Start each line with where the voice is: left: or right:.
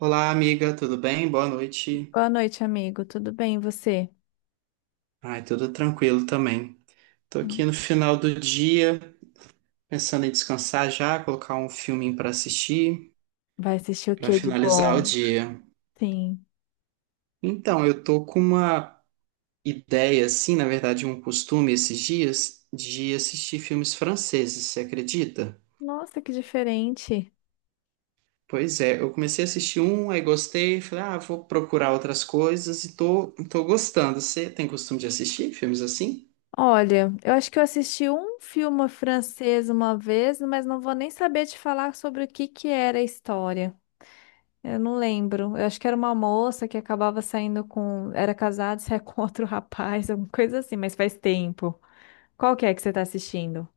right: Olá, amiga, tudo bem? Boa noite.
left: Boa noite, amigo. Tudo bem, e você?
right: Ai, tudo tranquilo também. Tô aqui
left: Hum.
right: no final do dia, pensando em descansar já, colocar um filminho para assistir,
left: Vai assistir o
right: para
left: que de
right: finalizar o
left: bom?
right: dia.
left: Sim.
right: Então, eu tô com uma ideia, assim, na verdade, um costume esses dias de assistir filmes franceses, você acredita?
left: Nossa, que diferente.
right: Pois é, eu comecei a assistir um, aí gostei, falei, ah, vou procurar outras coisas e tô gostando. Você tem costume de assistir filmes assim?
left: Olha, eu acho que eu assisti um filme francês uma vez, mas não vou nem saber te falar sobre o que era a história. Eu não lembro. Eu acho que era uma moça que acabava saindo com, era casada, saia com outro rapaz, alguma coisa assim, mas faz tempo. Qual que é que você tá assistindo?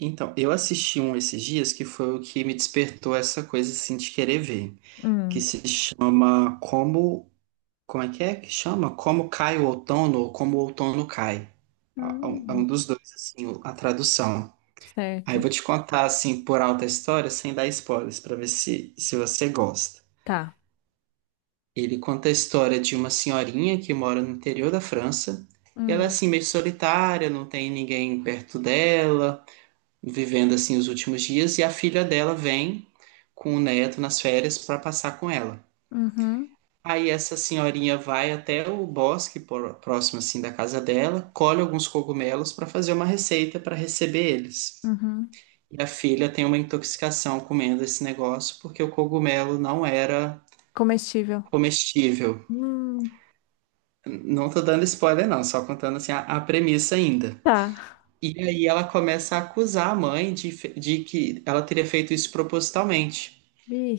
right: Então, eu assisti um esses dias que foi o que me despertou essa coisa assim de querer ver, que
left: Hum.
right: se chama Como, como é que chama? Como cai o outono ou como o outono cai. É um
left: Hum.
right: dos dois assim, a tradução. Aí eu
left: Certo.
right: vou te contar assim por alta a história, sem dar spoilers, pra ver se você gosta.
left: Tá.
right: Ele conta a história de uma senhorinha que mora no interior da França, e ela é
left: Hum.
right: assim meio solitária, não tem ninguém perto dela vivendo assim os últimos dias e a filha dela vem com o neto nas férias para passar com ela.
left: Uhum.
right: Aí essa senhorinha vai até o bosque próximo assim da casa dela, colhe alguns cogumelos para fazer uma receita para receber eles.
left: Uhum.
right: E a filha tem uma intoxicação comendo esse negócio porque o cogumelo não era
left: Comestível.
right: comestível.
left: Hum,
right: Não tô dando spoiler não, só contando assim a premissa ainda.
left: tá.
right: E aí ela começa a acusar a mãe de que ela teria feito isso propositalmente.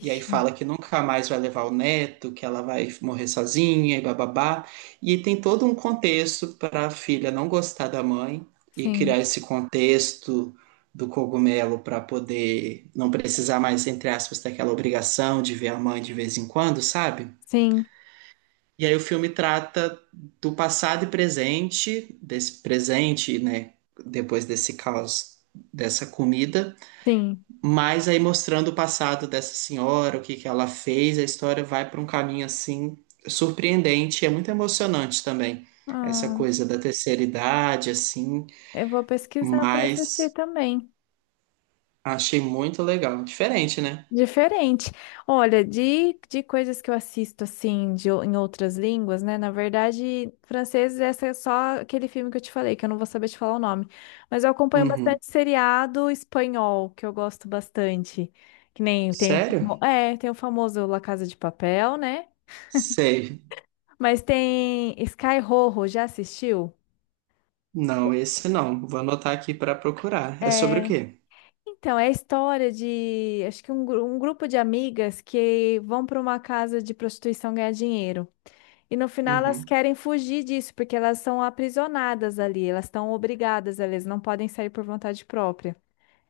right: E aí fala que nunca mais vai levar o neto, que ela vai morrer sozinha e bababá. E tem todo um contexto para a filha não gostar da mãe e
left: Sim,
right: criar esse contexto do cogumelo para poder não precisar mais, entre aspas, daquela obrigação de ver a mãe de vez em quando, sabe?
left: sim,
right: E aí o filme trata do passado e presente, desse presente, né, depois desse caos dessa comida,
left: sim.
right: mas aí mostrando o passado dessa senhora, o que que ela fez, a história vai para um caminho assim surpreendente, é muito emocionante também. Essa
left: Ah,
right: coisa da terceira idade assim,
left: eu vou pesquisar para assistir
right: mas
left: também.
right: achei muito legal, diferente, né?
left: Diferente. Olha, de coisas que eu assisto assim de, em outras línguas, né? Na verdade, francês, essa é só aquele filme que eu te falei, que eu não vou saber te falar o nome. Mas eu acompanho
right: Uhum.
left: bastante seriado espanhol, que eu gosto bastante. Que nem tem o,
right: Sério?
left: tem o famoso La Casa de Papel, né?
right: Sei.
left: Mas tem Sky Rojo, já assistiu?
right: Não, esse não. Vou anotar aqui para procurar. É sobre o
left: É.
right: quê?
left: Então, é a história de, acho que um, um grupo de amigas que vão para uma casa de prostituição ganhar dinheiro. E no final elas
right: Uhum.
left: querem fugir disso, porque elas são aprisionadas ali, elas estão obrigadas, elas não podem sair por vontade própria.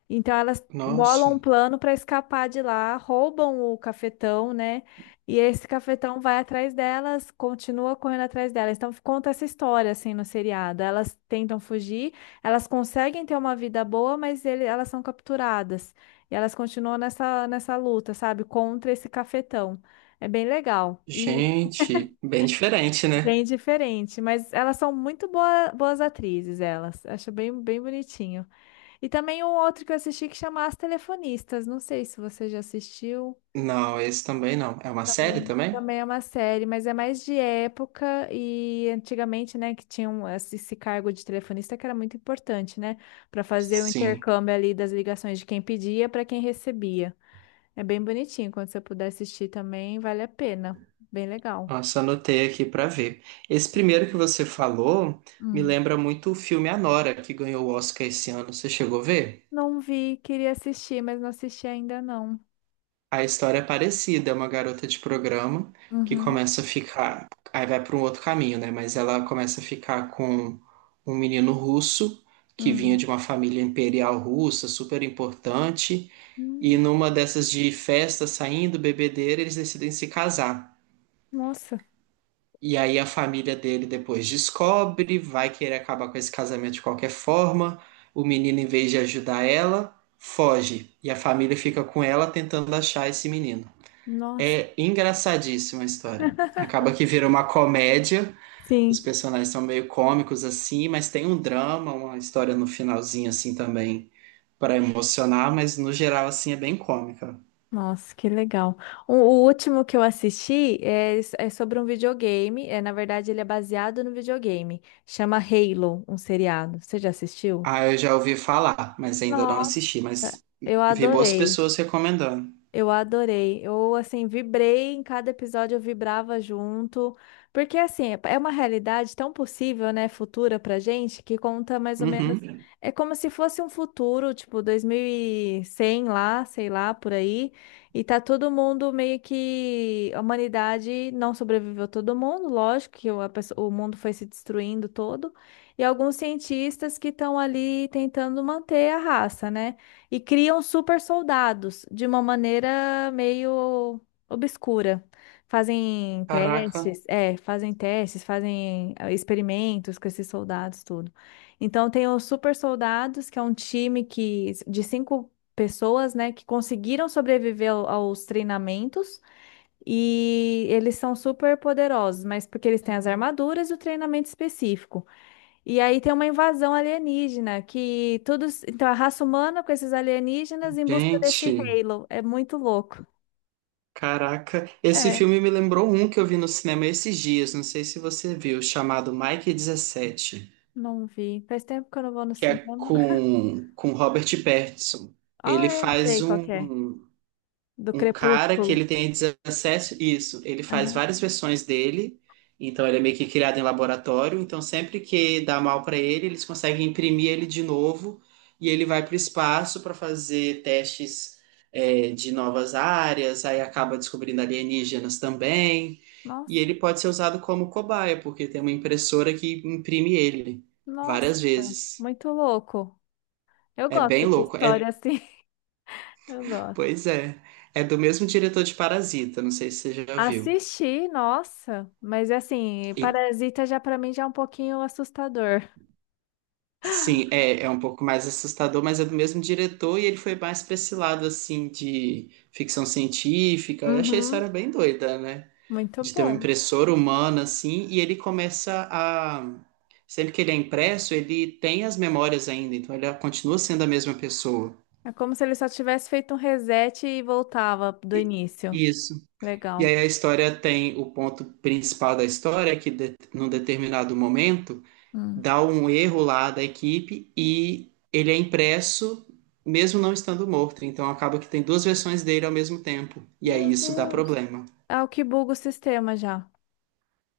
left: Então elas
right: Nossa,
left: bolam um plano para escapar de lá, roubam o cafetão, né? E esse cafetão vai atrás delas, continua correndo atrás delas. Então conta essa história assim no seriado. Elas tentam fugir, elas conseguem ter uma vida boa, mas elas são capturadas. E elas continuam nessa, nessa luta, sabe? Contra esse cafetão. É bem legal e
right: gente, bem diferente, né?
left: bem diferente, mas elas são muito boas atrizes, elas. Acho bem, bem bonitinho. E também um outro que eu assisti que chama As Telefonistas. Não sei se você já assistiu.
right: Não, esse também não. É uma série
left: Também,
right: também?
left: também é uma série, mas é mais de época e antigamente, né, que tinha esse cargo de telefonista que era muito importante, né, para fazer o
right: Sim.
left: intercâmbio ali das ligações de quem pedia para quem recebia. É bem bonitinho. Quando você puder assistir também, vale a pena. Bem legal.
right: Nossa, anotei aqui para ver. Esse primeiro que você falou me
left: Hum.
right: lembra muito o filme Anora, que ganhou o Oscar esse ano. Você chegou a ver?
left: Não vi, queria assistir, mas não assisti ainda não.
right: A história é parecida, é uma garota de programa que
left: Uhum.
right: começa a ficar, aí vai para um outro caminho, né? Mas ela começa a ficar com um menino russo que vinha
left: Hum.
right: de uma família imperial russa, super importante, e
left: Hum.
right: numa dessas de festa, saindo, bebedeira, eles decidem se casar.
left: Nossa,
right: E aí a família dele depois descobre, vai querer acabar com esse casamento de qualquer forma. O menino, em vez de ajudar ela, foge. E a família fica com ela tentando achar esse menino.
left: nossa.
right: É engraçadíssima a história. Acaba que vira uma comédia. Os
left: Sim.
right: personagens são meio cômicos assim, mas tem um drama, uma história no finalzinho assim também para emocionar, mas no geral assim é bem cômica.
left: Nossa, que legal. O último que eu assisti é sobre um videogame. É, na verdade, ele é baseado no videogame. Chama Halo, um seriado. Você já assistiu?
right: Ah, eu já ouvi falar, mas ainda não
left: Nossa.
right: assisti, mas
left: Eu
right: vi boas
left: adorei.
right: pessoas recomendando.
left: Eu adorei. Eu, assim, vibrei em cada episódio, eu vibrava junto. Porque, assim, é uma realidade tão possível, né, futura pra gente, que conta mais ou menos.
right: Uhum.
left: É como se fosse um futuro, tipo, 2100 lá, sei lá, por aí. E tá todo mundo meio que. A humanidade não sobreviveu todo mundo, lógico que o mundo foi se destruindo todo. E alguns cientistas que estão ali tentando manter a raça, né? E criam super soldados de uma maneira meio obscura. Fazem
right: Caraca,
left: testes, é, fazem testes, fazem experimentos com esses soldados, tudo. Então tem os super soldados, que é um time que de cinco pessoas, né, que conseguiram sobreviver aos treinamentos. E eles são super poderosos, mas porque eles têm as armaduras e o treinamento específico. E aí tem uma invasão alienígena, que todos. Então, a raça humana com esses alienígenas em busca desse
right: gente,
left: Halo. É muito louco.
right: caraca, esse
left: É,
right: filme me lembrou um que eu vi no cinema esses dias, não sei se você viu, chamado Mike 17,
left: não vi. Faz tempo que eu não vou no
right: que é
left: cinema.
right: com Robert Pattinson.
left: Ah,
right: Ele
left: é,
right: faz
left: sei qual que é.
right: um,
left: Do
right: um cara que
left: Crepúsculo.
right: ele tem acesso, isso, ele faz
left: Aham.
right: várias versões dele, então ele é meio que criado em laboratório, então sempre que dá mal para ele, eles conseguem imprimir ele de novo e ele vai para o espaço para fazer testes é, de novas áreas, aí acaba descobrindo alienígenas também, e ele
left: Nossa,
right: pode ser usado como cobaia, porque tem uma impressora que imprime ele
left: nossa,
right: várias vezes.
left: muito louco. Eu
right: É bem
left: gosto de
right: louco.
left: história
right: É,
left: assim. Eu gosto.
right: pois é. É do mesmo diretor de Parasita, não sei se você já viu.
left: Assisti, nossa, mas assim,
right: E
left: Parasita já pra mim já é um pouquinho assustador.
right: Sim, é um pouco mais assustador, mas é do mesmo diretor e ele foi mais pra esse lado, assim, de ficção científica. Eu achei a
left: Uhum.
right: história bem doida, né?
left: Muito
right: De ter um
left: bom.
right: impressor humano, assim, e ele começa a. Sempre que ele é impresso, ele tem as memórias ainda, então ele continua sendo a mesma pessoa.
left: É como se ele só tivesse feito um reset e voltava do
right: E-
left: início.
right: Isso. E
left: Legal.
right: aí a história tem o ponto principal da história, é que de, num determinado momento
left: Hum.
right: dá um erro lá da equipe e ele é impresso mesmo não estando morto. Então acaba que tem duas versões dele ao mesmo tempo. E aí
left: Meu
right: isso dá
left: Deus.
right: problema.
left: É o que buga o sistema já.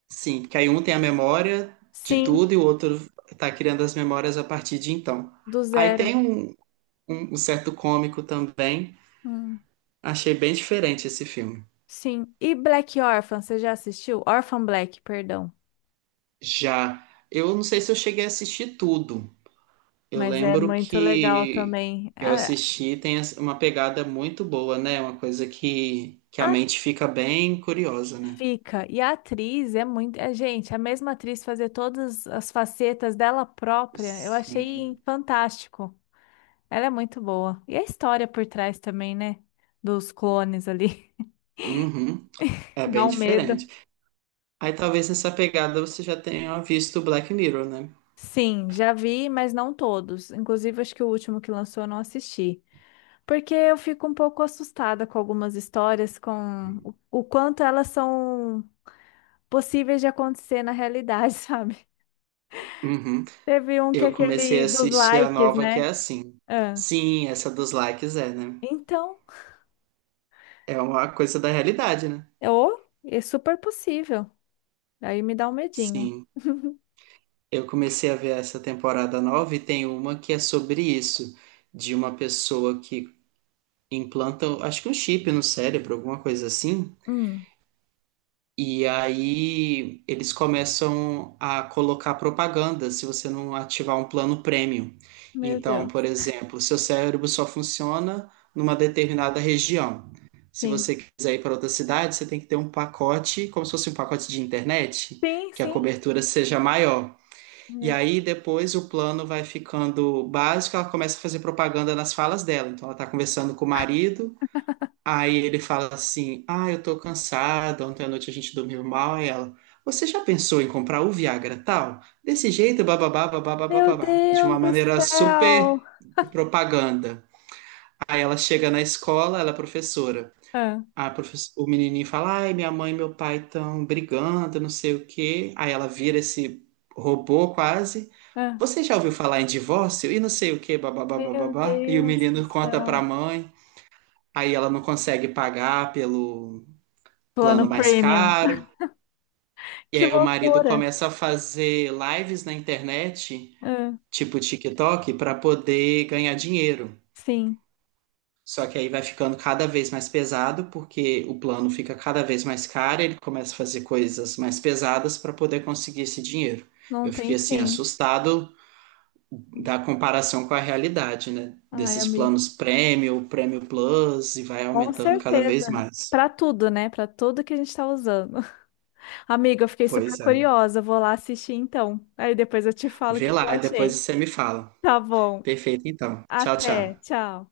right: Sim, porque aí um tem a memória de
left: Sim,
right: tudo e o outro está criando as memórias a partir de então.
left: do
right: Aí tem
left: zero.
right: um certo cômico também.
left: Hum.
right: Achei bem diferente esse filme.
left: Sim. E Black Orphan, você já assistiu? Orphan Black, perdão.
right: Já eu não sei se eu cheguei a assistir tudo. Eu
left: Mas é
right: lembro
left: muito legal
right: que
left: também.
right: eu assisti, tem as- uma pegada muito boa, né? Uma coisa que a
left: A
right: mente fica bem curiosa, né?
left: fica. E a atriz é muito. É, gente, a mesma atriz fazer todas as facetas dela própria, eu achei
right: Sim.
left: fantástico. Ela é muito boa. E a história por trás também, né? Dos clones ali.
right: Uhum. É
left: Dá
right: bem
left: um medo.
right: diferente. Aí talvez nessa pegada você já tenha visto Black Mirror, né?
left: Sim, já vi, mas não todos. Inclusive, acho que o último que lançou eu não assisti. Porque eu fico um pouco assustada com algumas histórias, com o quanto elas são possíveis de acontecer na realidade, sabe?
right: Uhum.
left: Teve um que é
right: Eu comecei a
left: aquele dos
right: assistir a
left: likes,
right: nova que é
left: né?
right: assim.
left: Ah,
right: Sim, essa dos likes é, né?
left: então,
right: É uma coisa da realidade, né?
left: eu, é super possível. Aí me dá um medinho.
right: Sim. Eu comecei a ver essa temporada nova e tem uma que é sobre isso, de uma pessoa que implantam, acho que um chip no cérebro, alguma coisa assim.
left: Hum,
right: E aí eles começam a colocar propaganda se você não ativar um plano premium.
left: meu
right: Então,
left: Deus.
right: por exemplo, seu cérebro só funciona numa determinada região. Se
left: Sim.
right: você quiser ir para outra cidade, você tem que ter um pacote, como se fosse um pacote de internet,
left: Sim,
right: que a
left: sim.
right: cobertura seja maior. E aí depois o plano vai ficando básico, ela começa a fazer propaganda nas falas dela. Então ela está conversando com o marido. Aí ele fala assim: Ah, eu tô cansado, ontem à noite a gente dormiu mal. Aí ela: Você já pensou em comprar o Viagra tal? Desse jeito, bababá, bababá,
left: Meu
right: bababá. De
left: Deus
right: uma
left: do
right: maneira super
left: céu!
right: de propaganda. Aí ela chega na escola, ela é professora.
left: Ah,
right: O menininho fala: Ai, minha mãe e meu pai estão brigando, não sei o quê. Aí ela vira esse robô quase.
left: ah.
right: Você já ouviu falar em divórcio? E não sei o quê, bababá,
left: Meu
right: bababá. E o
left: Deus do
right: menino conta pra
left: céu!
right: mãe. Aí ela não consegue pagar pelo
left: Plano
right: plano mais
left: premium.
right: caro. E
left: Que
right: aí o marido
left: loucura!
right: começa a fazer lives na internet,
left: Ah,
right: tipo TikTok, para poder ganhar dinheiro.
left: sim,
right: Só que aí vai ficando cada vez mais pesado, porque o plano fica cada vez mais caro, ele começa a fazer coisas mais pesadas para poder conseguir esse dinheiro.
left: não
right: Eu fiquei
left: tem
right: assim
left: fim.
right: assustado da comparação com a realidade, né?
left: Ai,
right: Desses
left: amiga.
right: planos Premium, Premium Plus e vai
left: Com
right: aumentando cada
left: certeza.
right: vez mais.
left: Pra tudo, né? Pra tudo que a gente tá usando. Amiga, eu fiquei super
right: Pois é.
left: curiosa. Vou lá assistir então. Aí depois eu te falo o
right: Vê
left: que que eu
right: lá e depois
left: achei.
right: você me fala.
left: Tá bom.
right: Perfeito, então. Tchau,
left: Até.
right: tchau.
left: Tchau.